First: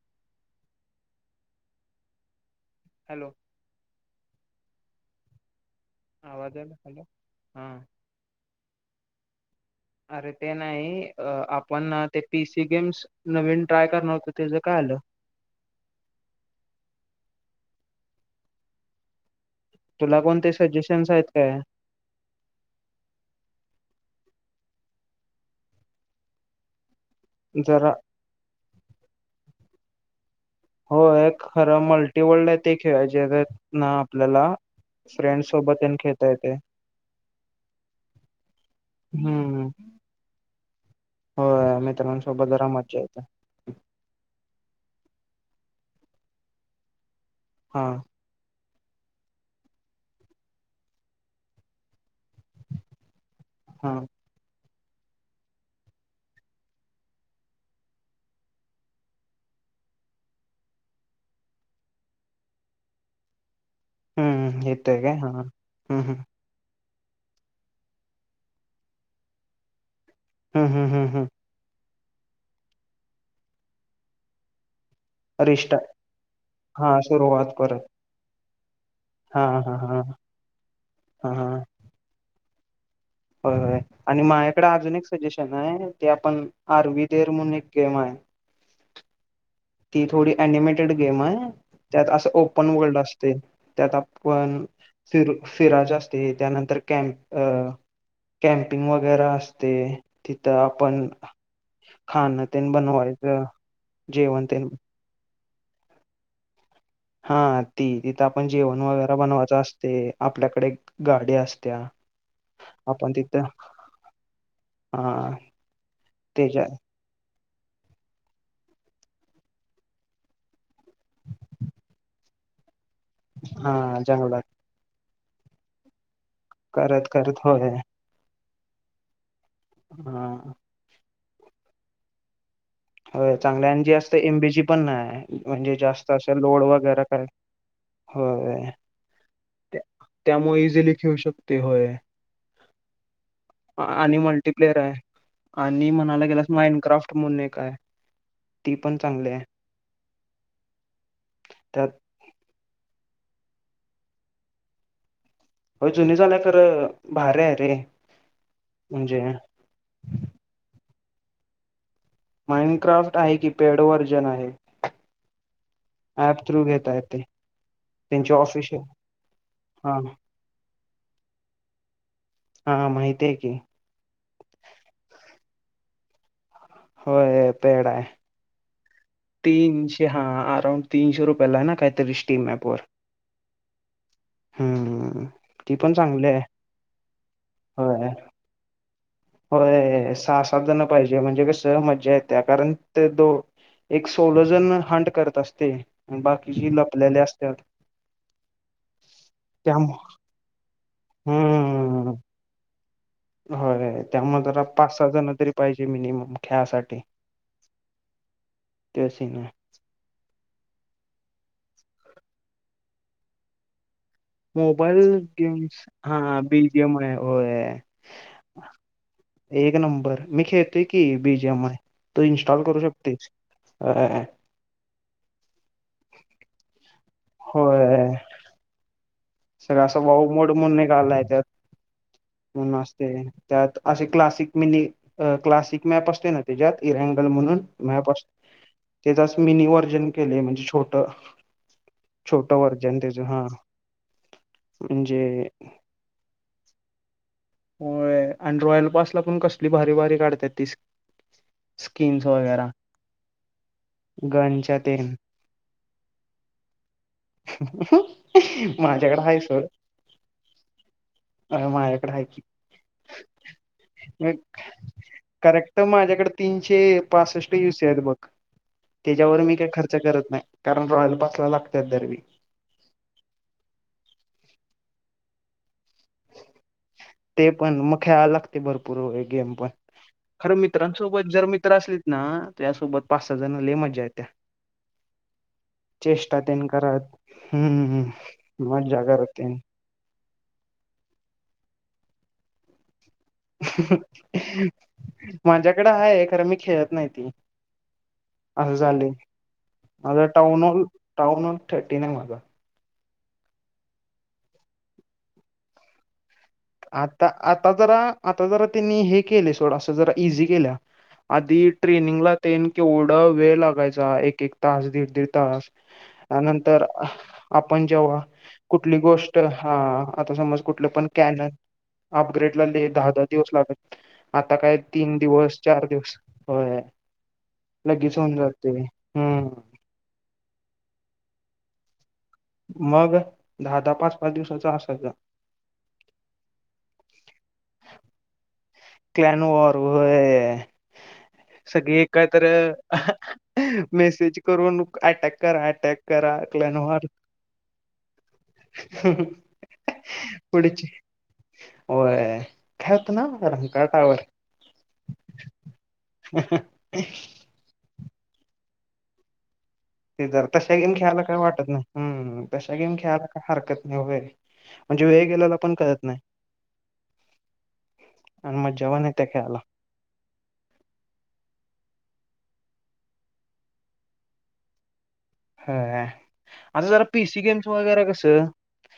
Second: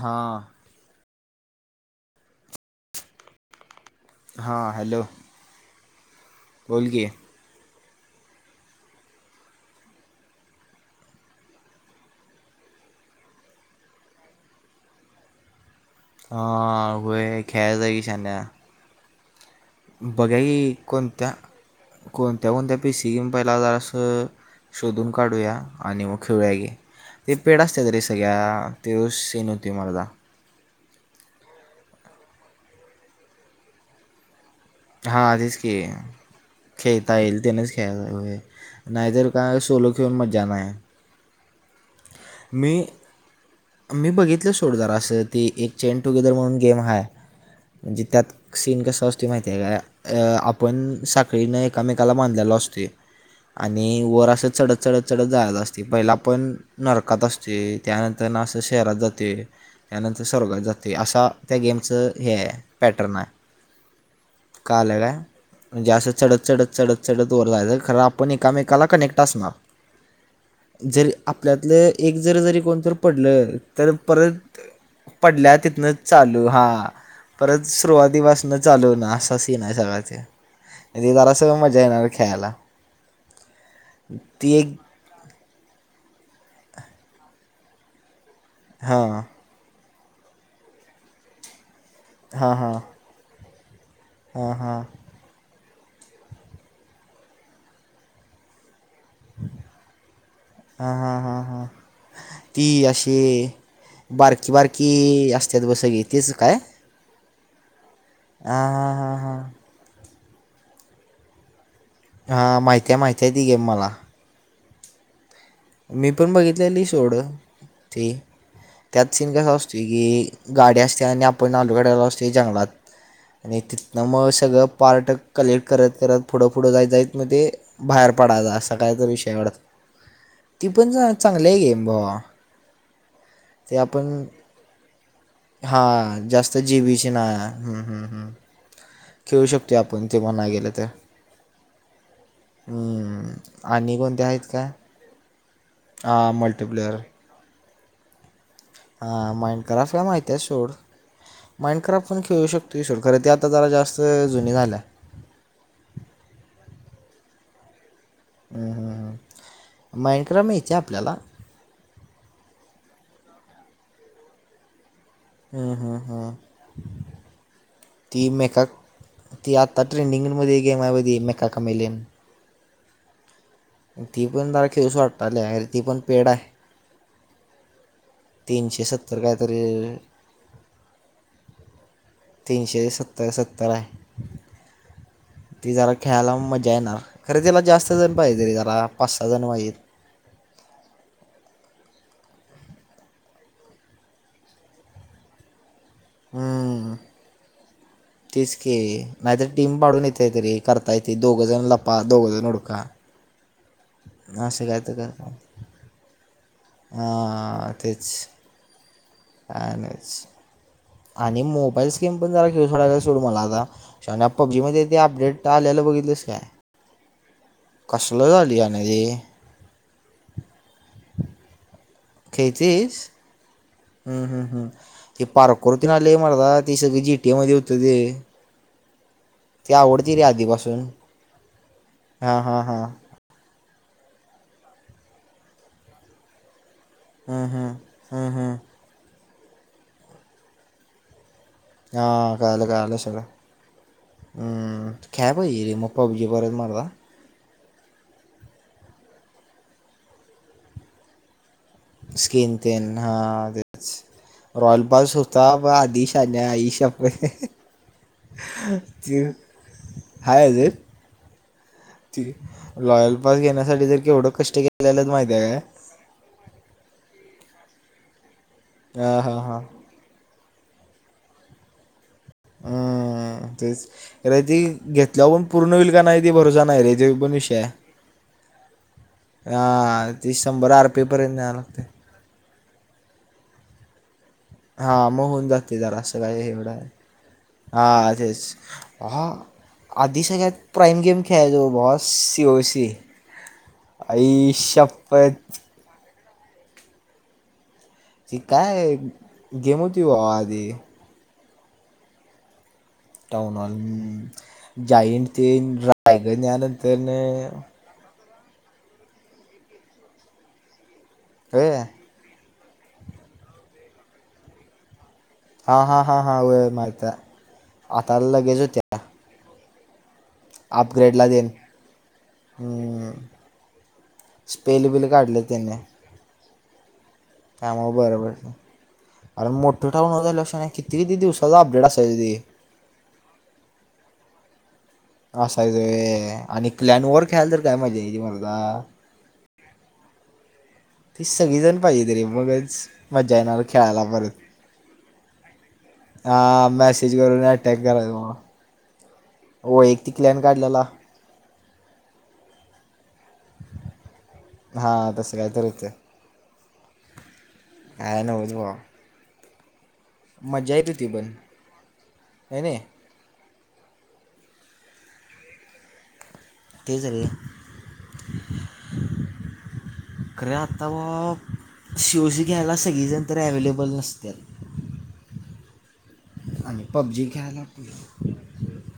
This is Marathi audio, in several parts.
हा, हॅलो, हां हॅलो. आवाजला बोल हॅलो की हा. अरे ते नाही, आपण ते पीसी गेम्स नवीन ट्राय करणार होतो त्याचं काय झालं? हा, व्हय खेळायच हाय की शान्या. तुला बघुया कोणते की, सजेशन्स आहेत कोणत्या, काय कोणत्या कोणत्या पी सी गेम पहिला जरा असं. शोधून काढूया, आणि मग खेळुया की. ते पेड असत्यात जरा रे सगळ्या, ते सीन होतय मरदा. होय, खरं मल्टीवर्ल्ड आहे ते खेळायचय आपल्याला. हां, फ्रेंड तेच की. सोबत आणि खेळता येते खेळता येईल त्यानेच खेळायच, नाहीतर काय हम्म सोलो खेळून मज्जा नाही. होय, मित्रांसोबत जरा मी मज्जा येत्या. मी बघितलं सोड जरा असं, ती एक चेन टुगेदर म्हणून गेम हाय, हा म्हणजे त्यात सीन कसा आसतोय माहिती आहे काय? अ आपण साखळीने एकामेकाला बांधलेल असतोय. आणि हा वर असं चढत, चढत, चढत जायच असतय पहिला आपण नरकात असतोय, त्या नंतर ना अस शहरात जातोय. त्यानंतर स्वर्गात जातोय, असा त्या गेमचं, पॅटर्न आहे. हम्म काळालं येतोय काय, हा म्हणजे हम्म आस हम्म चढत चढत, चढत. चढत वर जायच, खर आपण एकामेकाला कनेक्ट असणार. हम्म हम्म. जर, हम्म आपल्यातल एक जर जरी कोणतर पडल, तर परत पडल्या रिस्टार्ट तिथनं चालू हा परत सुरुवातीपासन चालू होणार. असा हा सीन आहे हा सगळा हा ते हा जरा हा सगळ मजा येणार खेळायला. होय आणि माझ्याकडे अजून एक सजेशन आहे ते आपण आर वी देअर म्हणून एक गेम आहे. हां हां ती थोडी ॲनिमेटेड गेम आहे त्यात असं हां ओपन हां वर्ल्ड असतय त्यात हां आपण पण हां फिर फिरायच असते त्यानंतर कॅम्प कॅप [unintelligible] वगैरे असते तिथं हां आपण हां हां हां खाण ती तेन बनवायचं जेवण. तेन ती असतात बघ सगळी तीच काय? हा, ती, तिथं आपण हां जेवण वगैरे हां हां बनवायचं असतय, आपल्याकडे एक गाडी असत्या. हा, माहितीय माहितीय ती गेम मला. हां मी पण बघितलेली सोड ती. त्यात सीन कसा असतोय की गाडी असते आणि आपण ऑलरेडी असतोय जंगलात. आणि हा तिथनं मग जंगलात सगळं पार्ट कलेक्ट करत करत पुढ पुढ जायत करत जाईच मग करत ते होय बाहेर पडायच असा काहीतरी विषय आहे. हा ती पण चांगली आहे की भावा हो चांगल्या ते आणि आपण जास्त एम बी ची पण नाही म्हणजे जास्त हां असं लोड जी वगैरे बीची काय ना हम्म, हम्म, हम्म. होय खेळू शकतो आपण ते म्हणा त्यामुळे गेलं तर इझिली ठेवू शकतोय होय. हम्म. आणि कोणते आहेत का मल्टीप्लेयर आहे. आणि म्हणाला हां गेलास मल्टीप्लेअर माइंडक्राफ्ट म्हणून एक आय. हा माइंड क्राफ्ट हाय माहिती हाय सोड माइंड त्यात क्राफ्ट आपण खेळू शकतोयं सोड कारण ते आता जास्त जुनी झाल्या. हो जुनी झाल्या खर भारी हाय रे म्हणजे माइंडक्रम यायचे आपल्याला माइंडक्राफ्ट आहे की, पेड व्हर्जन आहे. हम्म, हम्म, हम्म. ऍप थ्रू घेेता येतय. ती मेका ती आता हा ट्रेंडिंगमध्ये गेम हाय बघ ती मेका कमेलियन हा माहितीये की, ती पण जरा खेळुस वाटालय आर ती पण पेड हाय. होय य पेड आयं. तीनशे सत्त तीनशे हा अराऊंड तीनशे रुपयाला हाय ना कायतरी स्टीमअँप वर तीनशे सत्तर सत्तर आहे हूं हम्म ती पण जरा चांगली खेळायला आहे मजा येणार. खरे त्याला जास्त होय. जण पाहिजे रे जरा पाच सहा जण पाहिजेत होय. सहा सात जण पाहिजे म्हणजे कस मज्जा येत्या कारण ते दो एक सोलोजण हंट करत असते. बाकीची हम्म लपलेले असतात तेच की नायतर टीम त्यामु पाडून येत्यात रे करता येते, दोघंजण लपा दोघंजण उडका हो काय. त्यामुळ जरा असं काय तर पाच सहा कर जण तरी पाहिजे मिनिमम खेळासाठी हां तेच त्या सीन आहे आणि मोबाईल स्कीम पण जरा खेळ सोडायचा सोड मला आता शहाण्या पब्जीमध्ये ते अपडेट आल्याल बघितलस काय ते मग होय. कसलं झाली यान ते एक नंबर मी खेळेतोय की बी जी एम आय तू इन्स्टॉल करू शकतेस अ अं हं ते पारकोरती नाले मर्दा ते सगळे जी टी ए मध्ये होत ते ते सगळ असं आवडते रे भाऊ मोड आधीपासून म्हणून एक आलाय त्यात हां हां उन हां असते त्यात असे क्लासिक मिनी अ क्लासिक मॅप असते ना त्याज्यात इरँगल हां म्हणून मॅप असत हां हां त्याचा मिनी व्हर्जन केलयं म्हणजे छोट हा छोटं कळालं कळालं व्हर्जन त्याच सगळं हा हूं काय म्हणजे पाहिजे रे म पब्जी परत मारला होयं आणि रॉयल पासला पण कसली भारी भारी काढत्यात तीस स्किन तेन हा तेच गनच्या रॉयल तेन पास होत ता बा आदी शाद्या ईशा माझ्याकड ती हाय सोड हाय अजून आय माझ्याक ती लॉयल पास घेण्यासाठी जर केवढं कष्ट घेतलेलेत माहित हाय काय पण माझ्याकड तीनशे पासष्ट यु सी आहेत बघ हा हा त्याच्यावर मी हा काय खर्च र्च करत नाय कारण रॉयल पास ला लागतात दर वेळी अ तेच खरंय ती घेतल्यावर पण पूर्ण होईल का नायं ती भरोसा नायं रे ते पण मग खेळाला लागते भरपूर वगैरे गेम पण हा ती खर शंभर आर पी मित्रांसोबत पर्यंत जर न्यावं मित्र लागते असली ना तोयासोबत पाच सहा जण लय मज्जा येत्या. हा म होऊन जाते जरासं चेष्टा काय तेन एवढं हाय करत हम्म हा तेच मज्जा हा करत तेन आधी सगळ्यात प्राईम गेम खेळाचो ओ बॉस सी ओ सी आईशप्पथ! ईकडं आहे खर मी खेळत नाही ती. ती असं काय चाललय गेम होती बा माझा टाऊन आधी हॉल, टाउन हॉल थर्टीन आहे माझा. टाऊन हॉल, जाईंते न रायगने आलं [unintelligible] आता, आता जरा, आता जरा त्यांनी हे केले सोड अस जरा इझी केल्या. आधी होय ट्रेनिंगला तेन केवढा वेळ लागायचा, एक एक तास दीड दीड तास हा हा हा हा अ होय नंतर माहित आहे आपण आता जेव्हा लगेच होत्या कुठली गो ष्ट हा आता समज कुठलं पण अपग्रेडला कॅन देन अपग्रेडला लई दहा हम्म. दहा दिवस लागत, आता काय स्पेल बिल तीन काढलं दिवस त्याने चार दिवस होय त्यामुळे लगेच होऊन जाते हूं! त्या टाईमला काही लक्ष नाही, किती-किती दिवसाच अपडेट असायच ते. मग दहा दहा, पाच पाच दिवसाचा असायचा. असायचं होय आणि क्लॅन ओव्हर ख्याल तर काय मजा यायची मर्दा. क्ल्यान ओव्हर व्हयं. ती सगळीजण पाहिजे त रे, मगच मज्जा येणार खेळायला परत. मेसेज करून अटॅक करा अटॅक करा हा क्लॅन वॉर मेसेज करून अटॅक कराय चा बाबा. [inaudible] हो एक ती क्लॅन काढलेला. पुढची होय ख्यात ना रंकाटावर. हा तसं काहीतरी होत. [inaudible] काय नवच बॉ. ते जर तशा गेम होती खेळायला पण काय वाटत नाही, हं हाय तशा नाही गेम खेळायला. हारकत नाही वोवे म्हणजे वेळ गेलेला पण कळत नाही. तेच रे. आणि मज्जा पण येत्या खेळायला खरे आता व शिओजी घ्यायला सगळीजण तरी अव्हलेबल नसत्यात. खरं हाय, आणि आता जरा पबजी पीसी खेळायला गेम्स वगैरे कसं?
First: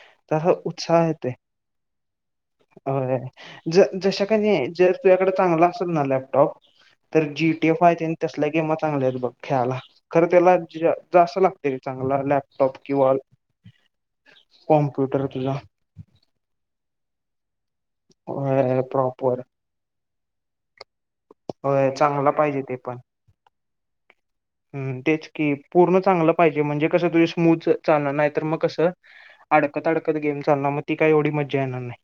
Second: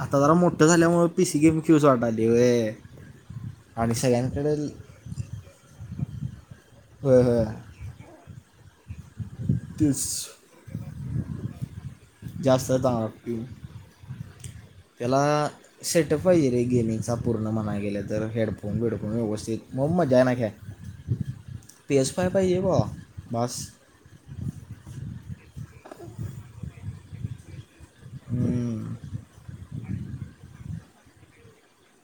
आता जरा त अस मोठं उत्साह झाल्यामुळं पी येतय, सी गेम खेळूच वाटायलय व्हय. अ आणि ज-जशा कनी सगळ्यांकडे जर. तूज्याकड चांगल असल ना लॅपटॉप, होय तर होय जीटीएफ आहेत तेन तसल्या गेमा चांगल्या आहेत बघ. खेळाला खरं तेच त्याला ज-जास्त एक चांगला जास्त लॅपटॉप चांगला किंवा पिऊ कॉम्प्युटर त्याला तुझा. सेटअप पाहिजे रे गेमिंगचा पूर्ण म्हणाया गेले तर, हेडफोन बीडफोन प्रॉपर व्यवस्थित. म-मजा येणार खेळाया पी एस फाय पाहिजे बॉ बास. हूं तेच की पूर्ण चांगलं पाहिजे म्हणजे कसं तुझे स्मूथच. चालणार नाही तर मग कसं हम्म. अडकत, अडकत गेम चालणार, मग ती काय एवढी मज्जा येणार नाही.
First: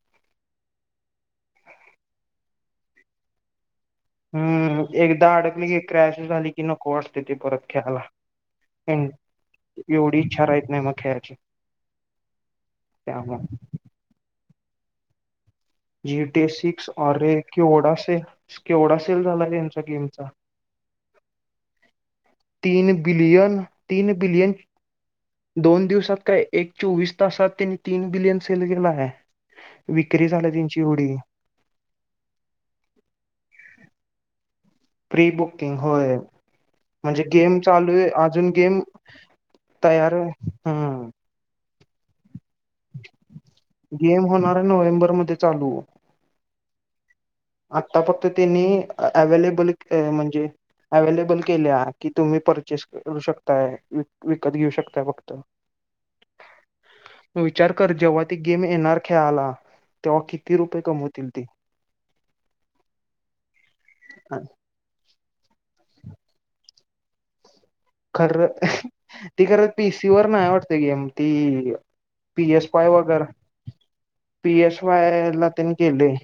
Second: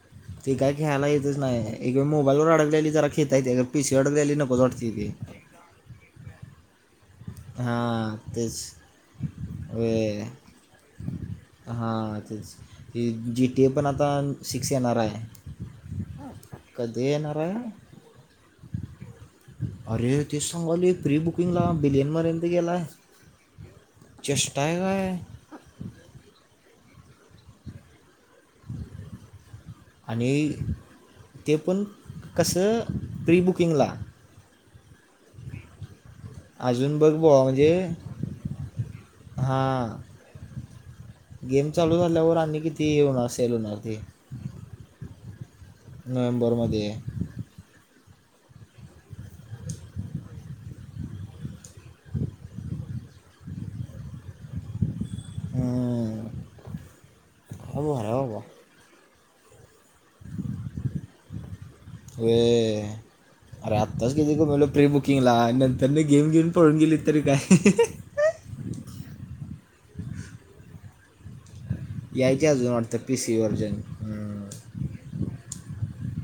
ते काय खेळाला येतच नाही, एक वेळ मोबाईल वर अडकलेली जरा खेत आहे ती पिशी वर अडकलेले नकोज वाटती ती. मंजे क्रॅश झाली की नको वाट हा तेच. एवढी व्हय इच्छा राहत नाही मग खेळाची हा तेंच हे जी त्यामुळे टी एफ पण आता सिक्स येणार आहे. जीटी ए सिक्स कधी आरे येणार आहे केवढा से केवढा सेल झालाय त्यांच्या अरे गेमचा. तेच सांगाले प्री बुकिंगला बिलीयन मरेल. तीन बिलियन, तीन बिलियन. चेष्टा आहे काय दोन दिवसात काय, एक चोवीस तासात त्यांनी तीन बिलियन सेल केलाय, विक्री झाला आणि त्यांची येवडी. ते, पण कसं प्रीबुकिंगला, प्री, बुकिंग होय. अजून बघ म्हणजे, बुवा गेम चालू आहे अजून गेम हां तयार आहे हम्म गेम, चालू झाल्यावर आणि किती हे होणार सेल होणार ते गेम होणार, नोव्हेंबर मध्ये चालू. नोव्हेंबर मध्ये, आता फक्त त्यांनी, अवलेबल म्हणजे, अवेलेबल केल्या, की तुम्ही पवर्चेस करू शकताय, विकत घेऊ शकताय फक्त, हम्म. तू विचार हा कर, बुवा, अरे जेव्हा ती बाबा गेम येणार खेळाला, तेव्हा किती, रुपये कमवतील ते. हे, अरे आत्ताच किती कामलो, प्रीबुकिंगला, नंतर न गेम घेऊन, पळून गेली तरी काय, खरं, ती खरं पीसीवरर, नाही वाटते, गेम ती. यायचे पीएस अजून वाय, वाटतं पी वगैर सी व्हर्जन पीएस वाय ला त्यांण गेलंय.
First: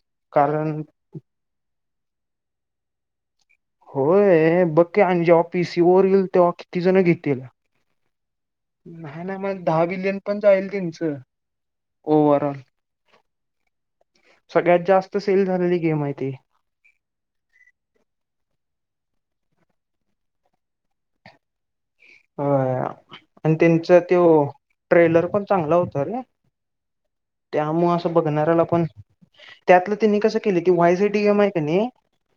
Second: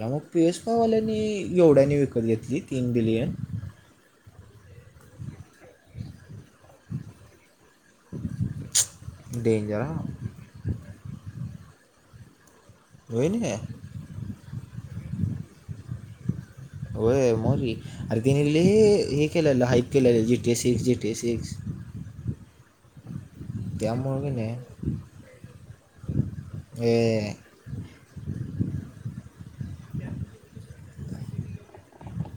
लागा, पी एसपावाल्यांनी, एवढ्यानी विकत घेतली. तीन बिलियन, होय, बघ कि, आणि जेव्हा पीसी वर, येईल तेव्हा किती जण घेतील. नाही -नाही म्हणत डेंजर दहा हा बिलियन, पण जाईल, त्यांचं ओवरऑल. होय नी, सगळ्यात जास्त, सेल झालेली गेम आहे ती. होय, म रे, अरे, तिने लाय हे केलंलं, हाईप केलं, जीटीए सिक्स, जीटीए सिक्स, होय, आणि त्यांच त्यामुळं की तोय, नाही ट्रेलर पण चांगला होत रे, ये, त्यामुळे, असं बघणाऱ्याला पण, त्यातलं, त्यांनी कसं केली, की वाय सीटडी गेमआहेय कणी नाही,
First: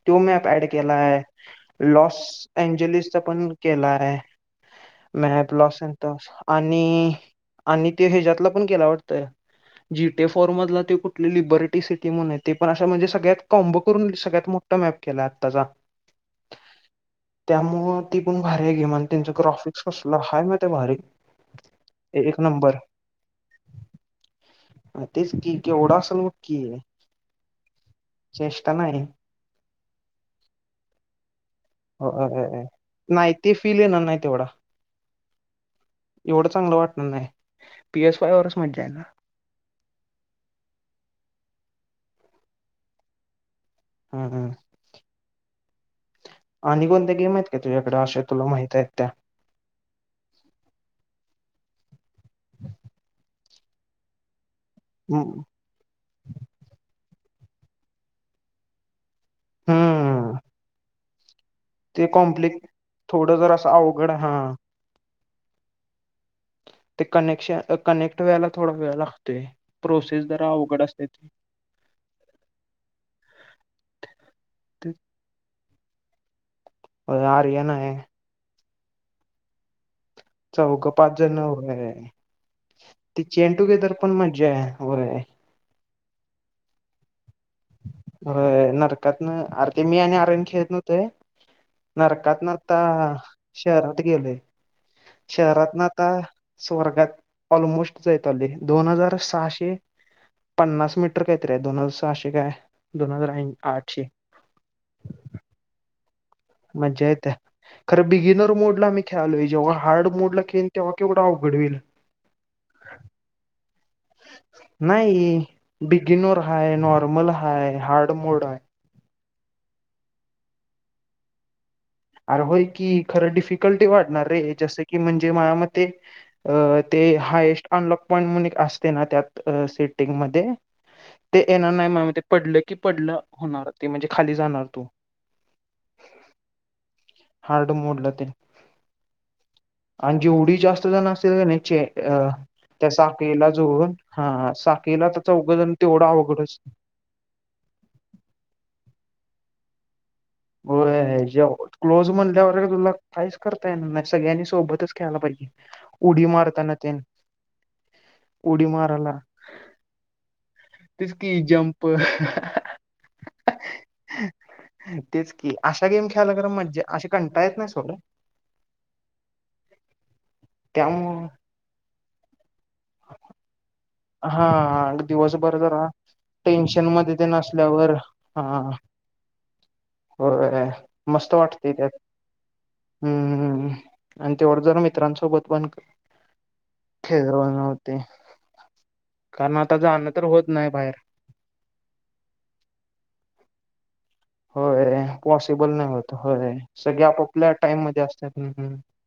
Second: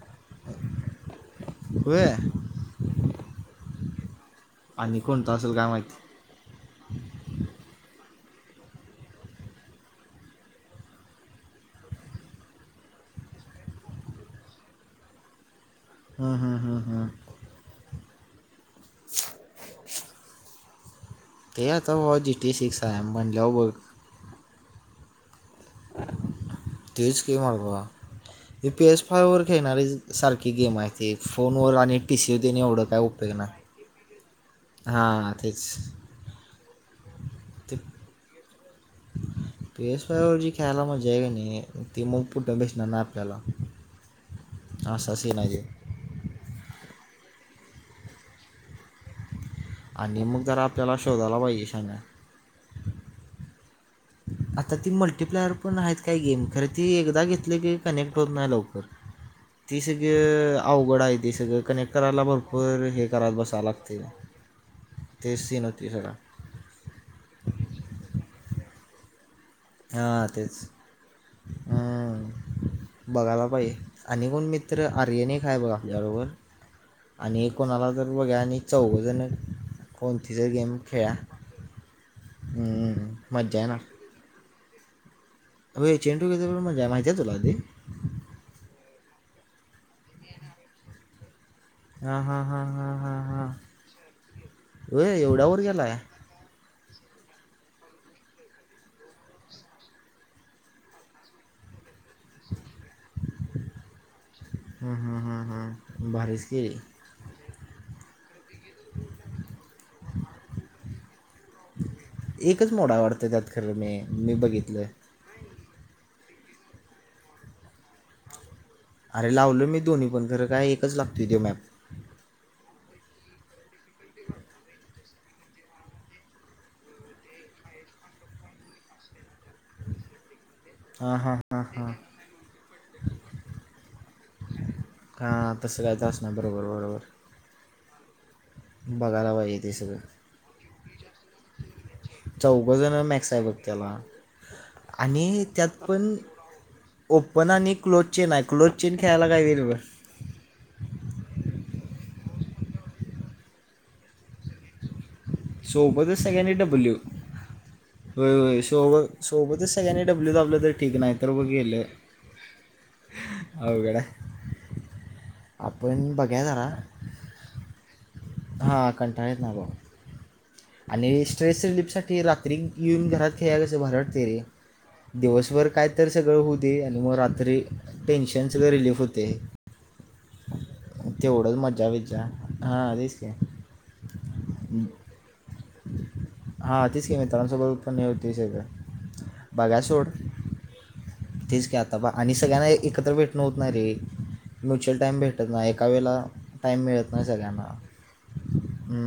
तो मॅप ऍड केलाय, होय लॉस, अंजेलसचा पण केला आहे. आणि कोणता मॅप असेल काय लॉस, माहिती अस आणि! आणि ते हच्यातला पण केला वाटत. जीटे, फोर मधला, ते कुठली लिबरेटी सिटी म्हणआहे, ते पण अशा म्हणजे, सगळ्यात कॉब करून सगळ्यात, मोठ टोमॅप, केलाय आताचा. हा, हा, हा, हा, त्यामुळं, ती पण भारी आहे गेम, आणि त्यांचं ग्राफिक्स, कसलं हाय माहिती भारी. ते, आता भावा ए- जी एक टी नंबर सीक्स, हाय म्हणलं वर आर, तेच की, केवढा असेल बग की, तेच कि मर्दा, हे, चेष्टा पी एस नाही फाय वर खेळणारी सारखी, गेम आहे त हे, फोन वर, आणि टीसी देणे, होय एवढं काय नाही उपयोग ते नाय, फील येणार नाही तेवढा हा तेच, एवढं चांगलं वाटणार नाही, ते पी एस फाय वरच मजा आहे, ना. पी एस फाय, वर जी खेळायला मजा हाय कणी नाही, ती मग पुठं बेसणार नाही आपल्याला. हम, हम, असा सिन, आहय तो, आणि, कोणत्या गेम आहेत का, तुझ्या, कडे अशा तुला माहित आहेत त्या, आणि, मग जर आपल्याला, शोधायला पाहिजे शहाण्या. [unintelligible] ती हम्म मल्टीप्लेअर पण आहेत काही गेम, खरं ती एकदा घेतली की कनेक्ट होत नाही लवकर. ती हम्म. सगळ अवघड आहे ती सगळ कनेक्ट ते करायला कॉम्प्लिक भरपूर हे करात थोडं जर बसावं असं लागते, अवघड हा ते सीन ते सगळा. ते कनेक्शन, कनेक्ट व्हायला थोडा वेळ लागतोय. प्रोसेस हां जरा तेच. अवघड हम्म. [inaudible] बघायला पाहिजे आणि कोण मित्र, ते- आर्यन एक हाय बघा आपल्या बरोबर. होय, आणि आर्यन कोणाला आहे जर बघ्या, आणि चौघजण. कोणतिज गेम चौघ खेळा पाच जण होय हूं ती चेन मज्जा ये ना! टुगेदर पण मज्जा आहे हो रे. होय चेंडू [unintelligible] मजाय माहितीय तुला आधी. खरय नरकातन आर ते मी आणि आर्यन खेळत नव्हतेय. हां हां नरकातन हां आता हां हां हां शहरात गेलोय होय एवढा वर शहरात न गेला आहे आता. स्वर्गात ऑलमोस्ट जायत आलोय दोन हजार सहाशे पन्नास मीटर काहीतरीे आहे, दोन हजार सहाशे काय दोन हजार ऐ आठशे. हूं हूं हूं हूं भारीच. केली मज्जा येत्या. खरं बिगिनर मोडला मी खेळालोय, जेव्हा हाड मोड ला खेळीन तेव्हा केवढं अवघड होईल. एकच मोड आहे वाडत त्यात. खर म्या मी. बघितलं नाही बिगीनोर आहे, नॉर्मल आहे, हार्ड मोड आहे. अरे लावलो मी दोन्ही पण खरं काय एकच लागतोय त्यो मॅप. अरे होय की खरं डिफिकल्टी वाढणार रे, जसं की म्हणजे माया मते अ ते हायेस्ट अनलॉक पॉईंट म्हणून एक असते ना त्यात अ सेटिंग मध्ये. हां हां ते हां येणार नाही हां माया मते पडलं की पडलं होणार ते म्हणजे खाली जाणार तू. का तसं काहीतर असणार बरोबर, बरोबर. हार्ड मोडला ते. बघायला पाहिजे ते सगळं. आन जेवढी जास्त जण असतील का नाही चे अ. त्या चौघंजणं मॅक्स आहे साखळीला बघ जोडून त्याला हा हा साखळीला त आणि चौघेजण त्यात तेवढं पण अवघडच. ओपन आणि क्लोज चेन आहे क्लोज चेन खेळायला काय [unintelligible] हो जे क्लोज म्हणल्यावर तुला काहीच करता येणार नाही सगळ्यांनी सोबतच. खेळायल पाहिजे सोबतच उडी सगळ्यांनी मारताना डब्ल्यू तेन होय होय उडी माराला. सोबत सोबतच सगळ्यांनी डब्ल्यू दाबलं तर ठीक, नाही तर की ब गेलं जंप अवघड हाय. तेच की अशा गेम खेळायला बघाय खर मज्जा अश्या कंटाळा येत नाही सोड. हा कंटाळा येत नाही बा. आणि त्यामुळं स्ट्रेस रिलीफ साठी रात्री येऊन घरात खेळायला कसं भारट. ते हा दिवसभर जरा काय तर सगळं होऊ दे टेन्शन आणि म मध्ये तेन रात्री असल्यावर हा टेन्शन सगळं रिलीफ होत. ते! होय मस्त वाटते त्यात बिज्जा हां तेच काय हूं! आणि तेवढ जरा मित्रांसोबत पण [unintelligible] तीस हजार. कारण आता जाण तर होत नाही बाहेर. तेच की आता बा आणि सगळ्यांना एकत्र भेटणं होत नाही रे, म्युच्युअल होय. टाईम भेटत पॉसिबल एका नाही होत वेळेला होय टाईम सगळे मिळत नाही आपापल्या सगळ्यांना टाइम मध्ये असतात. हम्म.